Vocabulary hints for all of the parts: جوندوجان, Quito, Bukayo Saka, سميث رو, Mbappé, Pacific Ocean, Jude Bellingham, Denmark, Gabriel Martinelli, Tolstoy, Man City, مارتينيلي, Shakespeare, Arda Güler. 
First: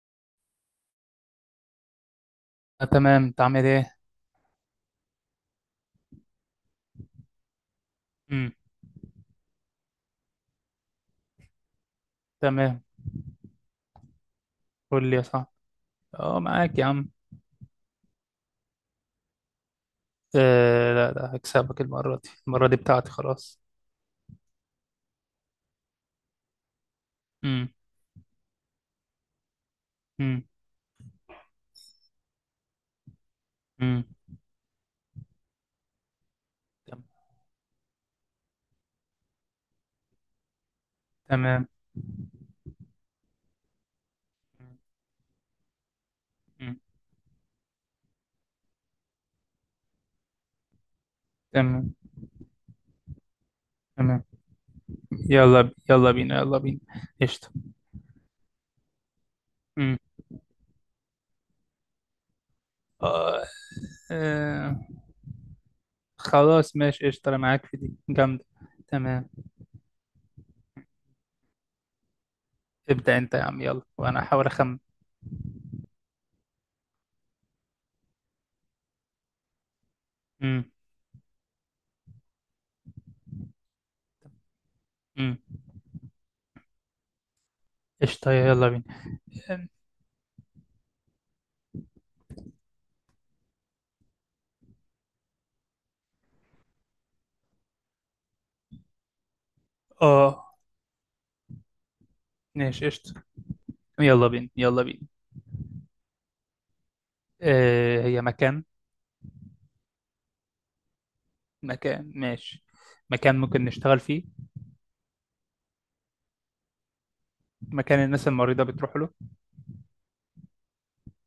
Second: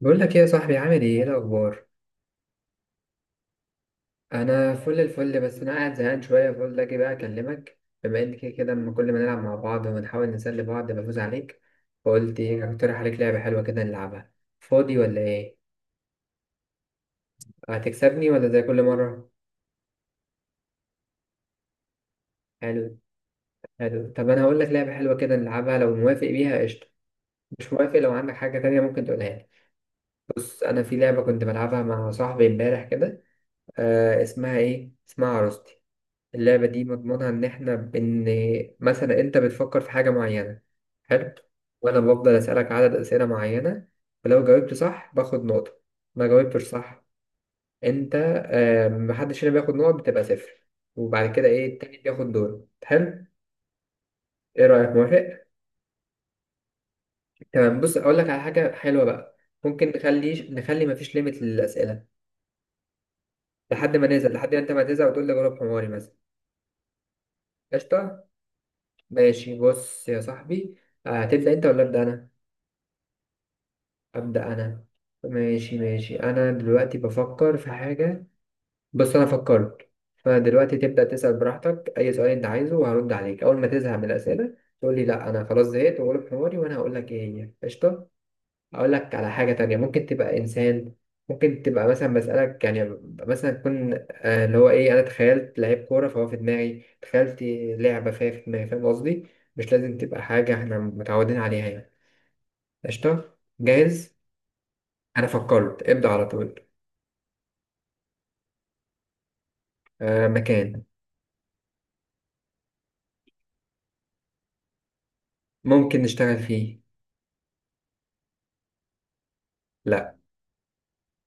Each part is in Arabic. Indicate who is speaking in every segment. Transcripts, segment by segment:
Speaker 1: بقول لك ايه يا صاحبي، عامل ايه، ايه الاخبار؟
Speaker 2: آه، تمام، انت عامل ايه؟
Speaker 1: انا فل الفل، بس انا قاعد زهقان شويه، فقلت اجي بقى اكلمك، بما ان كده
Speaker 2: امم
Speaker 1: كده لما كل ما نلعب مع بعض ونحاول نسلي بعض بفوز عليك. فقلت ايه،
Speaker 2: تمام.
Speaker 1: اقترح عليك لعبه حلوه كده نلعبها. فاضي
Speaker 2: قول لي
Speaker 1: ولا
Speaker 2: يا صاحبي.
Speaker 1: ايه؟
Speaker 2: اه، معاك يا عم.
Speaker 1: هتكسبني ولا زي كل مره؟
Speaker 2: آه، لا لا هكسبك، المرة دي المرة دي
Speaker 1: حلو.
Speaker 2: بتاعتي خلاص.
Speaker 1: حلو، طب انا هقول لك لعبه حلوه كده نلعبها، لو موافق بيها قشطه.
Speaker 2: امم
Speaker 1: مش موافق، لو عندك حاجه تانية ممكن تقولها لي.
Speaker 2: امم
Speaker 1: بص، انا في لعبه كنت بلعبها مع صاحبي امبارح كده.
Speaker 2: امم
Speaker 1: اسمها ايه، اسمها عروستي. اللعبة دي
Speaker 2: تم-
Speaker 1: مضمونها إن إحنا مثلا أنت بتفكر في حاجة معينة. حلو.
Speaker 2: تمام.
Speaker 1: وأنا بفضل أسألك عدد أسئلة معينة. ولو جاوبت صح باخد نقطة. ما جاوبتش
Speaker 2: امم
Speaker 1: صح. أنت. محدش هنا بياخد نقط، بتبقى صفر. وبعد كده إيه،
Speaker 2: تمام
Speaker 1: التاني بياخد دور، حلو.
Speaker 2: تمام.
Speaker 1: إيه رأيك موافق؟
Speaker 2: يلا بينا يلا بينا. قشطة.
Speaker 1: تمام، بص أقول لك على حاجة حلوة بقى. ممكن
Speaker 2: امم
Speaker 1: نخلي مفيش ليميت للأسئلة.
Speaker 2: آه.
Speaker 1: لحد ما أنت
Speaker 2: آه،
Speaker 1: ما تزهق وتقول لي جاوب حماري مثلا.
Speaker 2: خلاص ماشي قشطة، انا معاك في دي
Speaker 1: قشطة.
Speaker 2: جامدة. تمام.
Speaker 1: ماشي، بص يا صاحبي. هتبدأ أنت ولا أبدأ أنا؟
Speaker 2: ابدأ انت يا عم، يلا وانا
Speaker 1: أبدأ
Speaker 2: احاول اخمن.
Speaker 1: أنا. ماشي، ماشي. أنا دلوقتي بفكر في حاجة. بص، أنا فكرت.
Speaker 2: امم
Speaker 1: فدلوقتي تبدأ تسأل براحتك أي سؤال أنت عايزه، وهرد عليك. أول ما تزهق من الأسئلة تقول لي لأ
Speaker 2: امم
Speaker 1: أنا خلاص زهقت، وأقول حواري وأنا هقول لك إيه هي. قشطة.
Speaker 2: قشطة، يلا بينا.
Speaker 1: أقول لك على حاجة تانية، ممكن تبقى إنسان. ممكن تبقى مثلا، بسألك يعني. مثلا تكون، اللي هو إيه، أنا تخيلت لعيب كورة فهو في دماغي تخيلت. لعبة فهي في دماغي، فاهم قصدي. مش لازم تبقى حاجة
Speaker 2: اه،
Speaker 1: إحنا متعودين عليها يعني.
Speaker 2: ماشي قشطة،
Speaker 1: قشطة، جاهز.
Speaker 2: يلا بينا يلا بينا.
Speaker 1: أنا فكرت، ابدأ على طول.
Speaker 2: آه، هي مكان.
Speaker 1: آه، مكان.
Speaker 2: مكان ماشي. مكان ممكن نشتغل فيه؟
Speaker 1: ممكن نشتغل فيه.
Speaker 2: مكان الناس المريضة بتروح له؟
Speaker 1: لأ.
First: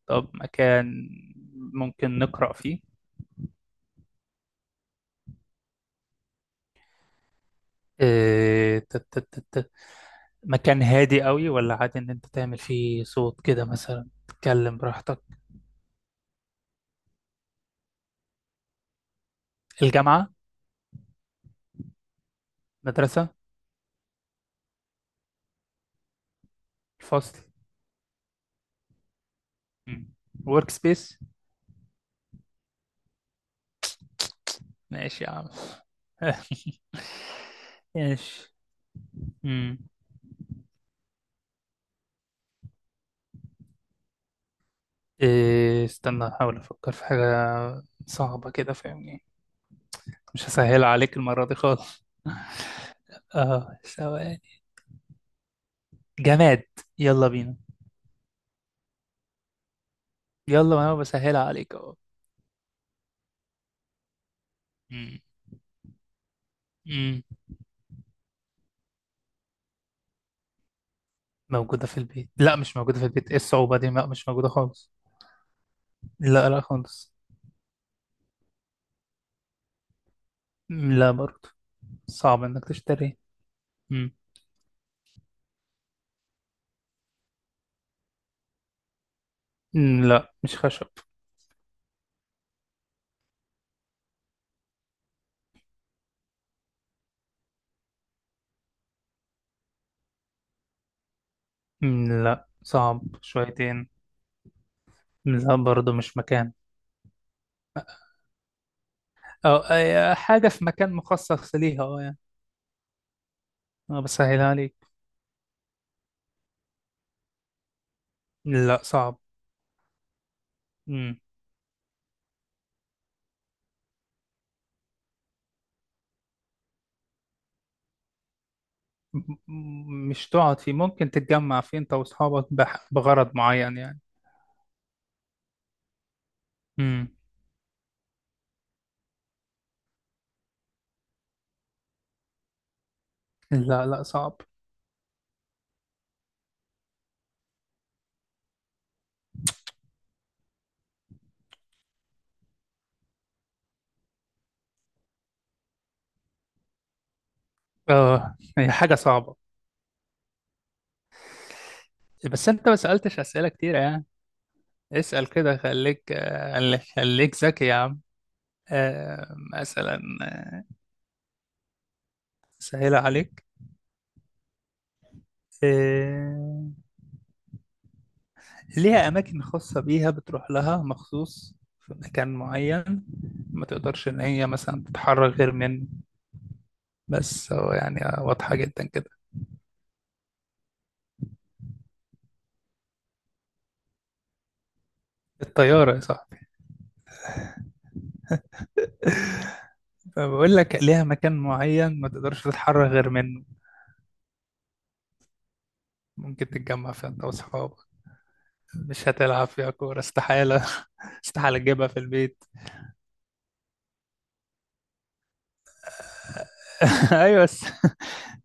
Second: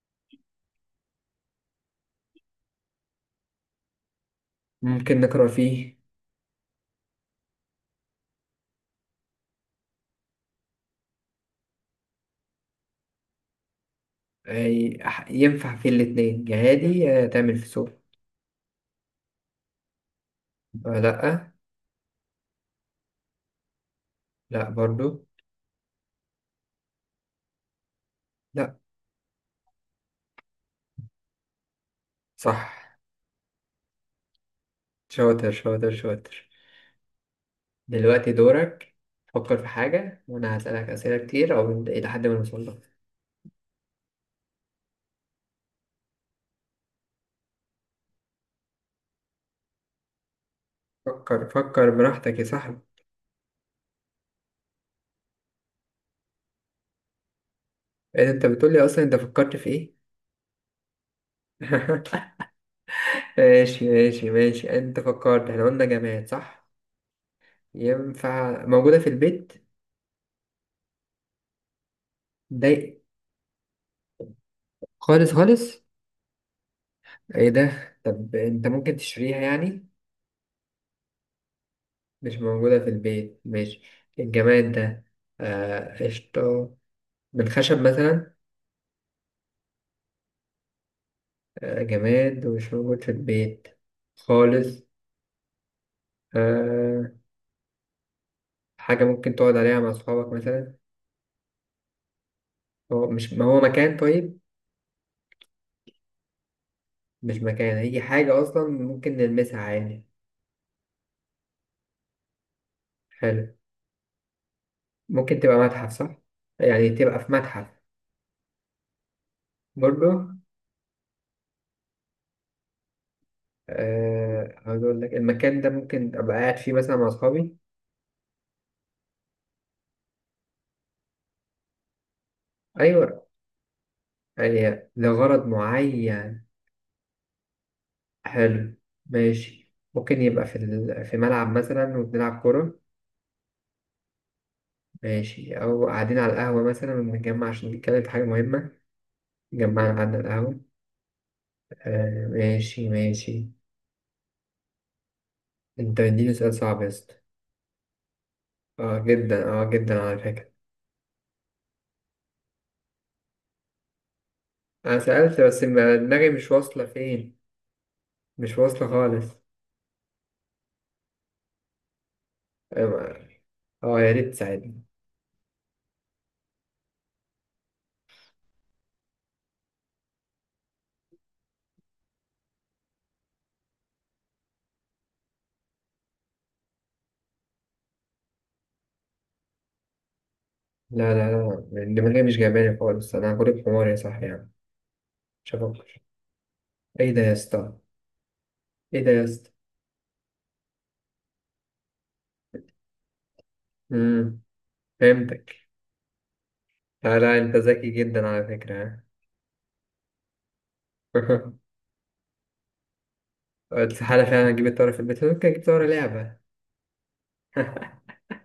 Speaker 2: طب مكان ممكن نقرأ فيه؟
Speaker 1: ممكن نقرأ فيه.
Speaker 2: إيه... ت- ت- ت- ت- مكان هادي قوي ولا عادي ان انت تعمل فيه صوت كده مثلا تتكلم
Speaker 1: أي
Speaker 2: براحتك؟
Speaker 1: ينفع فيه الاتنين جهادي، تعمل في سوق.
Speaker 2: الجامعة.
Speaker 1: آه، لأ.
Speaker 2: مدرسة.
Speaker 1: لأ برضو.
Speaker 2: الفصل.
Speaker 1: لأ.
Speaker 2: ورك سبيس.
Speaker 1: صح.
Speaker 2: ماشي يا عم.
Speaker 1: شاطر، شاطر، شاطر. دلوقتي
Speaker 2: ماشي.
Speaker 1: دورك. فكر في
Speaker 2: مم.
Speaker 1: حاجة وأنا هسألك أسئلة كتير، أو إلى حد ما نوصل لها.
Speaker 2: استنى، احاول افكر في حاجة صعبة كده فاهمني. مش هسهلها عليك المرة
Speaker 1: فكر،
Speaker 2: دي
Speaker 1: فكر
Speaker 2: خالص.
Speaker 1: براحتك يا صاحبي.
Speaker 2: اه، ثواني. جماد. يلا بينا.
Speaker 1: إيه أنت بتقولي، أصلا أنت فكرت في إيه؟
Speaker 2: يلا وانا بسهلها عليك اهو.
Speaker 1: ماشي، ماشي، ماشي. أنت
Speaker 2: مم.
Speaker 1: فكرت، إحنا قلنا جماد صح؟
Speaker 2: مم.
Speaker 1: ينفع موجودة في البيت؟
Speaker 2: موجودة في البيت؟ لا مش
Speaker 1: ده.
Speaker 2: موجودة في البيت، ايه الصعوبة دي؟ لا مش موجودة خالص.
Speaker 1: خالص، خالص.
Speaker 2: لا لا خالص.
Speaker 1: ايه ده؟ طب انت ممكن تشتريها يعني؟
Speaker 2: مم، لا برضه.
Speaker 1: مش
Speaker 2: صعب انك
Speaker 1: موجودة في
Speaker 2: تشتري.
Speaker 1: البيت، ماشي.
Speaker 2: مم.
Speaker 1: الجماد ده. آه، قشطة. من خشب مثلا؟
Speaker 2: مم، لا مش خشب.
Speaker 1: آه، جماد ومش موجود في البيت. خالص. آه. حاجة ممكن تقعد عليها مع أصحابك مثلا؟
Speaker 2: مم، لا صعب
Speaker 1: هو مش، ما هو
Speaker 2: شويتين.
Speaker 1: مكان، طيب.
Speaker 2: مم، لا برضه مش مكان.
Speaker 1: مش مكان، هي حاجة أصلا ممكن
Speaker 2: أو
Speaker 1: نلمسها عادي؟
Speaker 2: أي حاجة في مكان مخصص ليها، اه يعني.
Speaker 1: حلو.
Speaker 2: أنا بسهلها عليك.
Speaker 1: ممكن تبقى متحف، صح؟ يعني تبقى في متحف؟
Speaker 2: لا صعب.
Speaker 1: برضو.
Speaker 2: مم.
Speaker 1: أه، هقول لك المكان ده ممكن أبقى قاعد فيه مثلا مع أصحابي؟
Speaker 2: مش تقعد فيه، ممكن تتجمع فيه أنت وأصحابك
Speaker 1: أيوة.
Speaker 2: بغرض معين يعني.
Speaker 1: يعني لغرض معين.
Speaker 2: امم
Speaker 1: حلو. ماشي، ممكن يبقى في ملعب مثلا وبنلعب كورة.
Speaker 2: لا لا صعب.
Speaker 1: ماشي، أو قاعدين على القهوة مثلا وبنتجمع عشان نتكلم في حاجة مهمة. اتجمعنا قعدنا على القهوة. أه، ماشي، ماشي. أنت مديني سؤال صعب يا اسطى.
Speaker 2: اه، هي حاجة
Speaker 1: أه
Speaker 2: صعبة.
Speaker 1: جدا، أه جدا على فكرة.
Speaker 2: بس انت ما سألتش أسئلة كتير يعني.
Speaker 1: أنا
Speaker 2: اسأل
Speaker 1: سألت
Speaker 2: كده،
Speaker 1: بس،
Speaker 2: خليك،
Speaker 1: دماغي مش
Speaker 2: خليك
Speaker 1: واصلة فين.
Speaker 2: خليك ذكي يا عم.
Speaker 1: مش واصلة خالص.
Speaker 2: مثلا
Speaker 1: أه
Speaker 2: سهلة
Speaker 1: ما-
Speaker 2: عليك.
Speaker 1: يا ريت تساعدني.
Speaker 2: آه، ليها أماكن خاصة بيها، بتروح لها مخصوص، في مكان معين. ما تقدرش إن هي مثلا تتحرك غير منه. بس هو يعني واضحة جدا كده.
Speaker 1: لا. لا، لا الدماغية مش جايباني خالص، أنا غريب حمار يا صاحبي يعني. مش
Speaker 2: الطيارة يا
Speaker 1: هفكر.
Speaker 2: صاحبي.
Speaker 1: إيه ده يا اسطى؟ إيه ده يا اسطى؟
Speaker 2: فبقول لك ليها مكان معين ما تقدرش تتحرك غير منه.
Speaker 1: أمم فهمتك.
Speaker 2: ممكن تتجمع فيها
Speaker 1: لا،
Speaker 2: انت
Speaker 1: لا، أنت
Speaker 2: واصحابك.
Speaker 1: ذكي جدا على فكرة.
Speaker 2: مش هتلعب فيها كورة استحالة.
Speaker 1: ها.
Speaker 2: استحالة تجيبها في البيت.
Speaker 1: استحالة فعلا أجيب الطيارة في البيت، ممكن أجيب طيارة لعبة.
Speaker 2: ايوه، بس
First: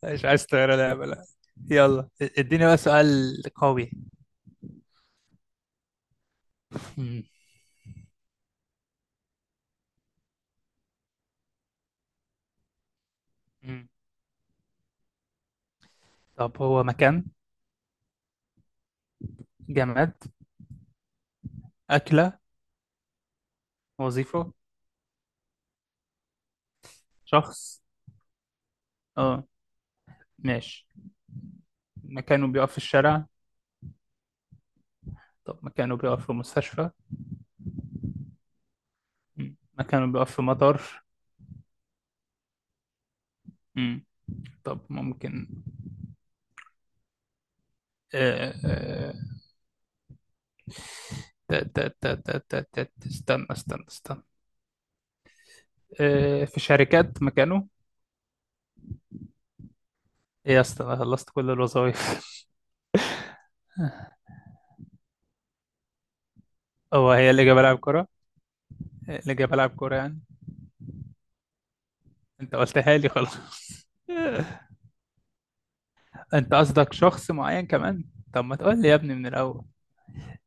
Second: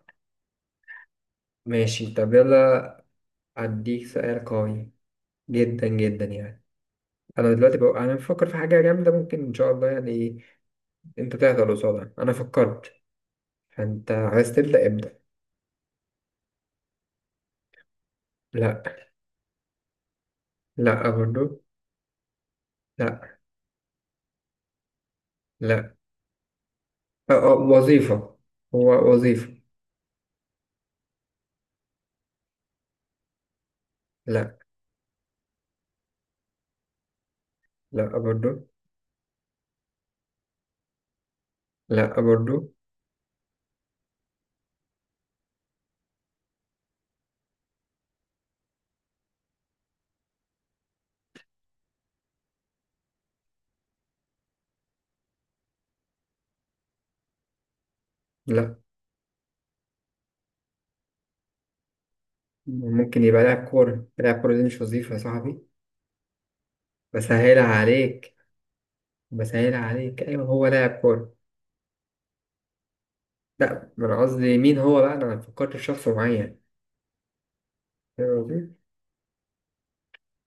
Speaker 2: مش عايز تغير لعبة، لا. يلا
Speaker 1: ماشي، طب
Speaker 2: اديني بقى
Speaker 1: يلا.
Speaker 2: سؤال. قوي.
Speaker 1: أديك سؤال قوي. جدا جدا يعني.
Speaker 2: مم.
Speaker 1: أنا دلوقتي بقى، أنا بفكر في حاجة جامدة، ممكن إن شاء الله يعني، أنت تهدى قصادها. أنا فكرت.
Speaker 2: مم.
Speaker 1: فأنت عايز تبدأ، ابدأ.
Speaker 2: طب هو مكان؟
Speaker 1: لا.
Speaker 2: جماد؟
Speaker 1: لا برضو.
Speaker 2: أكلة؟
Speaker 1: لا.
Speaker 2: وظيفة؟
Speaker 1: لا. أه، أه،
Speaker 2: شخص؟
Speaker 1: وظيفة. هو
Speaker 2: اه،
Speaker 1: وظيفة.
Speaker 2: ماشي. مكانه بيقف في الشارع؟
Speaker 1: لا.
Speaker 2: طب مكانه بيقف في مستشفى؟
Speaker 1: لا برضو.
Speaker 2: مم. مكانه بيقف في مطار؟
Speaker 1: لا برضو.
Speaker 2: مم. طب ممكن. آه، آه، استنى استنى استنى. في شركات مكانه؟
Speaker 1: لا.
Speaker 2: ايه يا اسطى، انا خلصت كل الوظائف.
Speaker 1: ممكن يبقى لاعب كورة، لاعب كورة دي مش وظيفة يا صاحبي.
Speaker 2: هو هي اللي جاب
Speaker 1: بسهلها
Speaker 2: بلعب كرة؟
Speaker 1: عليك.
Speaker 2: اللي جاب بلعب
Speaker 1: بسهلها
Speaker 2: كرة يعني؟
Speaker 1: عليك، أيوة هو لاعب كورة.
Speaker 2: انت قلتها لي خلاص.
Speaker 1: لا، ما أنا قصدي مين هو بقى، أنا ما فكرت في شخص
Speaker 2: انت
Speaker 1: معين.
Speaker 2: قصدك شخص معين كمان؟
Speaker 1: فاهم
Speaker 2: طب ما
Speaker 1: قصدي؟
Speaker 2: تقول لي يا ابني من الاول.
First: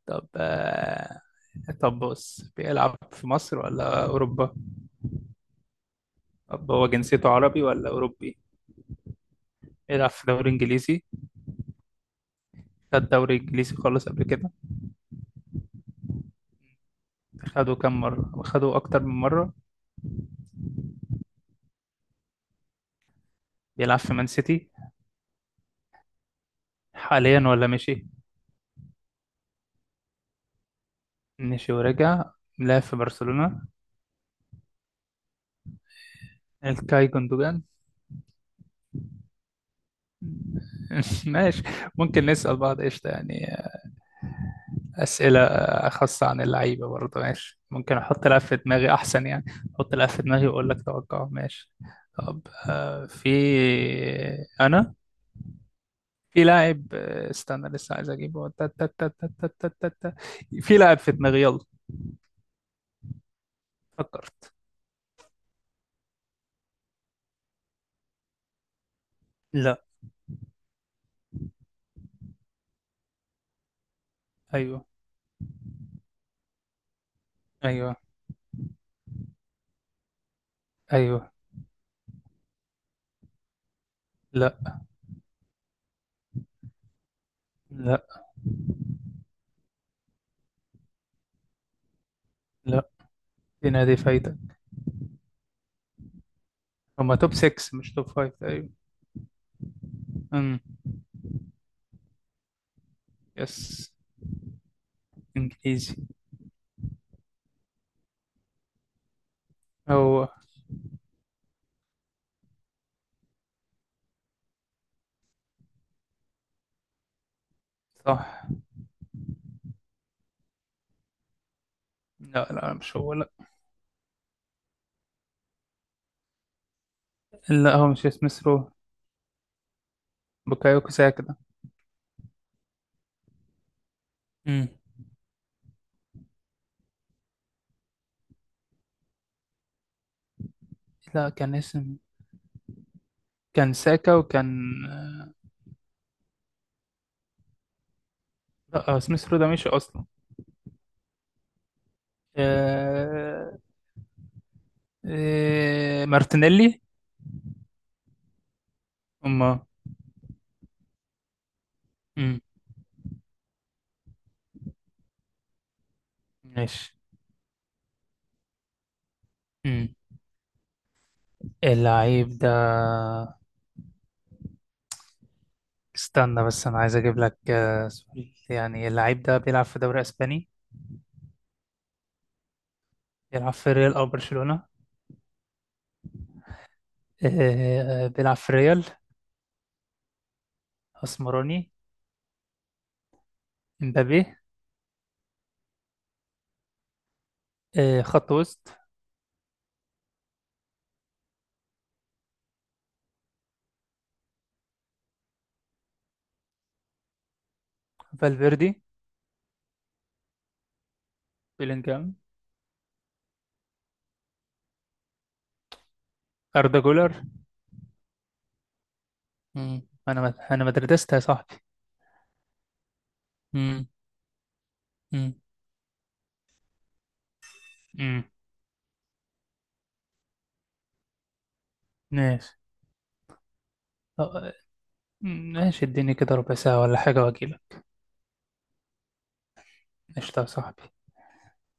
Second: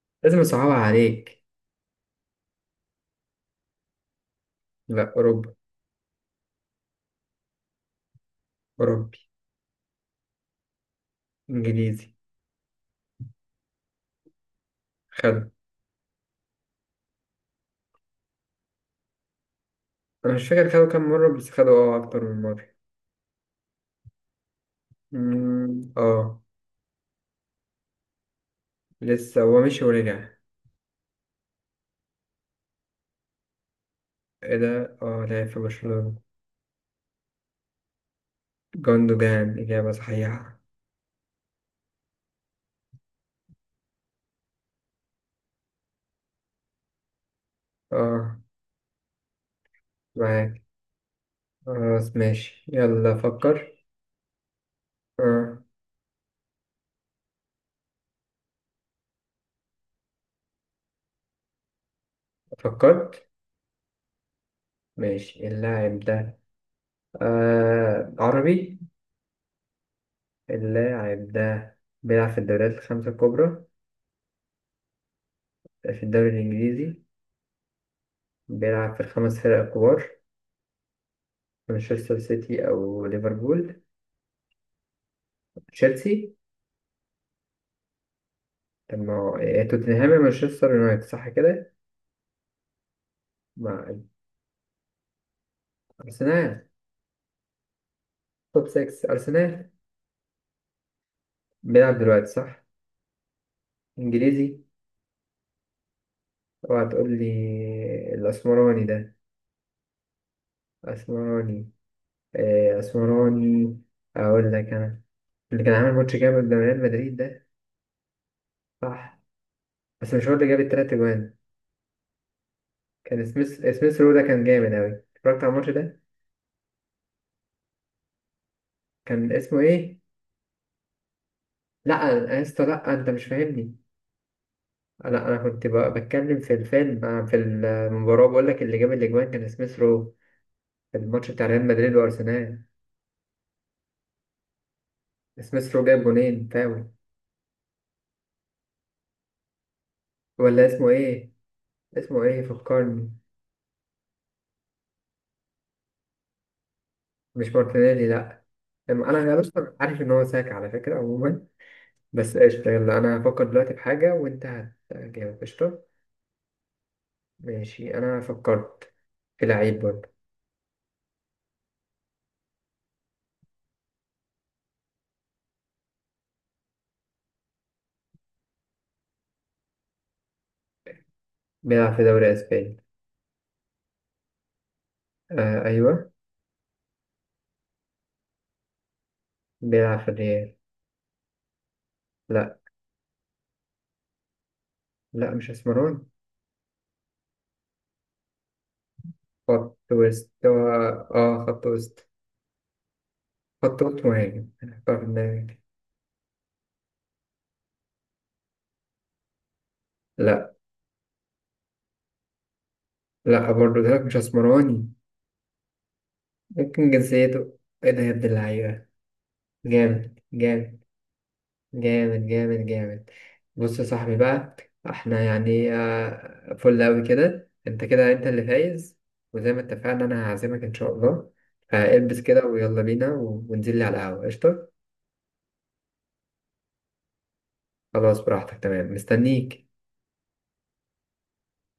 Speaker 2: طب
Speaker 1: لازم أصعبها عليك.
Speaker 2: طب بص، بيلعب في مصر ولا اوروبا؟
Speaker 1: لا، أوروبا.
Speaker 2: طب هو جنسيته عربي ولا اوروبي؟
Speaker 1: أوروبي.
Speaker 2: بيلعب في دوري انجليزي؟
Speaker 1: إنجليزي.
Speaker 2: خد دوري انجليزي خالص قبل كده؟
Speaker 1: خده.
Speaker 2: خده كام مرة؟ خده اكتر من مرة؟
Speaker 1: أنا مش فاكر خده كام مرة، بس خده أكتر من مرة.
Speaker 2: بيلعب في مان سيتي
Speaker 1: أمم، أه.
Speaker 2: حاليا ولا مشي؟
Speaker 1: لسه هو مشي ورجع.
Speaker 2: مشي ورجع. لعب في برشلونة.
Speaker 1: إيه ده، لعب في برشلونة.
Speaker 2: الكاي جوندوجان.
Speaker 1: جوندوجان، إجابة صحيحة.
Speaker 2: ماشي. ممكن نسأل بعض قشطة يعني أسئلة خاصة عن اللعيبة برضه؟ ماشي، ممكن أحط
Speaker 1: أه،
Speaker 2: لعب في دماغي أحسن يعني. أحط لعب في دماغي
Speaker 1: معاك.
Speaker 2: وأقول لك توقعه، ماشي.
Speaker 1: خلاص،
Speaker 2: طب
Speaker 1: ماشي، يلا فكر.
Speaker 2: أنا
Speaker 1: آه.
Speaker 2: في لاعب، استنى لسه عايز أجيبه. تا- تا- تا- تا- تا- تا- تا- تا. في لاعب في دماغي، يلا.
Speaker 1: فكرت.
Speaker 2: فكرت.
Speaker 1: ماشي، اللاعب ده. آه. عربي؟
Speaker 2: لا.
Speaker 1: اللاعب ده. بيلعب في الدوريات الخمسة الكبرى؟
Speaker 2: أيوه،
Speaker 1: في الدوري الإنجليزي؟
Speaker 2: أيوه،
Speaker 1: بيلعب في الخمس فرق الكبار؟
Speaker 2: أيوه.
Speaker 1: مانشستر سيتي أو ليفربول؟
Speaker 2: لا،
Speaker 1: تشيلسي؟
Speaker 2: لا،
Speaker 1: طب ما هو- توتنهام يا مانشستر يونايتد صح كده؟
Speaker 2: لا، دي
Speaker 1: مع.
Speaker 2: نادي فايتة.
Speaker 1: أرسنال.
Speaker 2: هما توب 6 مش توب 5
Speaker 1: توب
Speaker 2: تقريبا.
Speaker 1: 6 أرسنال.
Speaker 2: امم
Speaker 1: بيلعب دلوقتي صح؟
Speaker 2: يس.
Speaker 1: إنجليزي.
Speaker 2: انجليزي.
Speaker 1: اوعى تقول لي الأسمراني ده.
Speaker 2: هو.
Speaker 1: أسمراني؟ آه، أسمراني. أقول لك أنا. اللي كان عامل ماتش جامد ده، ريال مدريد ده؟
Speaker 2: صح.
Speaker 1: صح. بس مش هو اللي جاب التلات أجوان.
Speaker 2: لا لا مش هو،
Speaker 1: كان
Speaker 2: لا.
Speaker 1: سميث رو ده، كان جامد أوي اتفرجت على الماتش ده.
Speaker 2: لا، هو مش اسم سرو.
Speaker 1: كان اسمه إيه؟
Speaker 2: بوكايوكو ساكا ده.
Speaker 1: لأ. يا اسطى لأ، أنت مش فاهمني.
Speaker 2: امم
Speaker 1: لأ، أنا كنت بتكلم في الفيلم، في المباراة، بقول لك اللي جاب الأجوان كان سميث رو. في
Speaker 2: لا
Speaker 1: الماتش بتاع
Speaker 2: كان
Speaker 1: ريال مدريد
Speaker 2: اسم.
Speaker 1: وأرسنال.
Speaker 2: كان ساكا وكان.
Speaker 1: سميث رو جاب جونين فاول.
Speaker 2: لا هو اسم سرو ده مش اصلا.
Speaker 1: ولا اسمه إيه؟ اسمه إيه، فكرني.
Speaker 2: آه... مارتينيلي.
Speaker 1: مش مارتينيلي، لأ. أنا
Speaker 2: اما.
Speaker 1: أصلا عارف إن هو ساك على فكرة عموما. بس
Speaker 2: امم
Speaker 1: قشطة، يلا أنا هفكر دلوقتي في حاجة وأنت. هتجاوب، قشطة.
Speaker 2: ماشي.
Speaker 1: ماشي. أنا فكرت. في لعيب
Speaker 2: امم
Speaker 1: برضه.
Speaker 2: اللعيب ده. استنى بس انا عايز اجيب لك سؤال يعني. اللعيب ده بيلعب في دوري اسباني؟
Speaker 1: بيلعب في دوري أسباني.
Speaker 2: بيلعب في ريال او برشلونة؟
Speaker 1: آه، أيوه.
Speaker 2: آه، بيلعب في ريال.
Speaker 1: بيلعب في الريال.
Speaker 2: اسمراني.
Speaker 1: لأ.
Speaker 2: امبابي.
Speaker 1: لأ، مش أسمراني.
Speaker 2: آه، خط وسط.
Speaker 1: خط وسط هو؟ آه، خط وسط. خط وسط مهاجم، أنا هختار في دماغي.
Speaker 2: فالفيردي.
Speaker 1: لأ.
Speaker 2: بيلينجهام.
Speaker 1: لأ برضه، ده مش أسمراني.
Speaker 2: اردا
Speaker 1: ممكن
Speaker 2: جولر.
Speaker 1: جنسيته. إيه ده يا ابن اللعيبة؟
Speaker 2: مم.
Speaker 1: جامد،
Speaker 2: انا
Speaker 1: جامد.
Speaker 2: مدردست يا صاحبي.
Speaker 1: جامد، جامد، جامد. بص يا
Speaker 2: مم.
Speaker 1: صاحبي بقى. احنا
Speaker 2: مم.
Speaker 1: يعني فل أوي، كده
Speaker 2: مم.
Speaker 1: انت اللي فايز. وزي ما اتفقنا، انا هعزمك ان شاء الله. فالبس كده
Speaker 2: ماشي.
Speaker 1: ويلا بينا وننزل لي على القهوة،
Speaker 2: أه.
Speaker 1: قشطة.
Speaker 2: مم، ماشي، اديني كده ربع ساعة ولا حاجة واجيلك.
Speaker 1: خلاص، براحتك، تمام، مستنيك.
Speaker 2: قشطة يا صاحبي.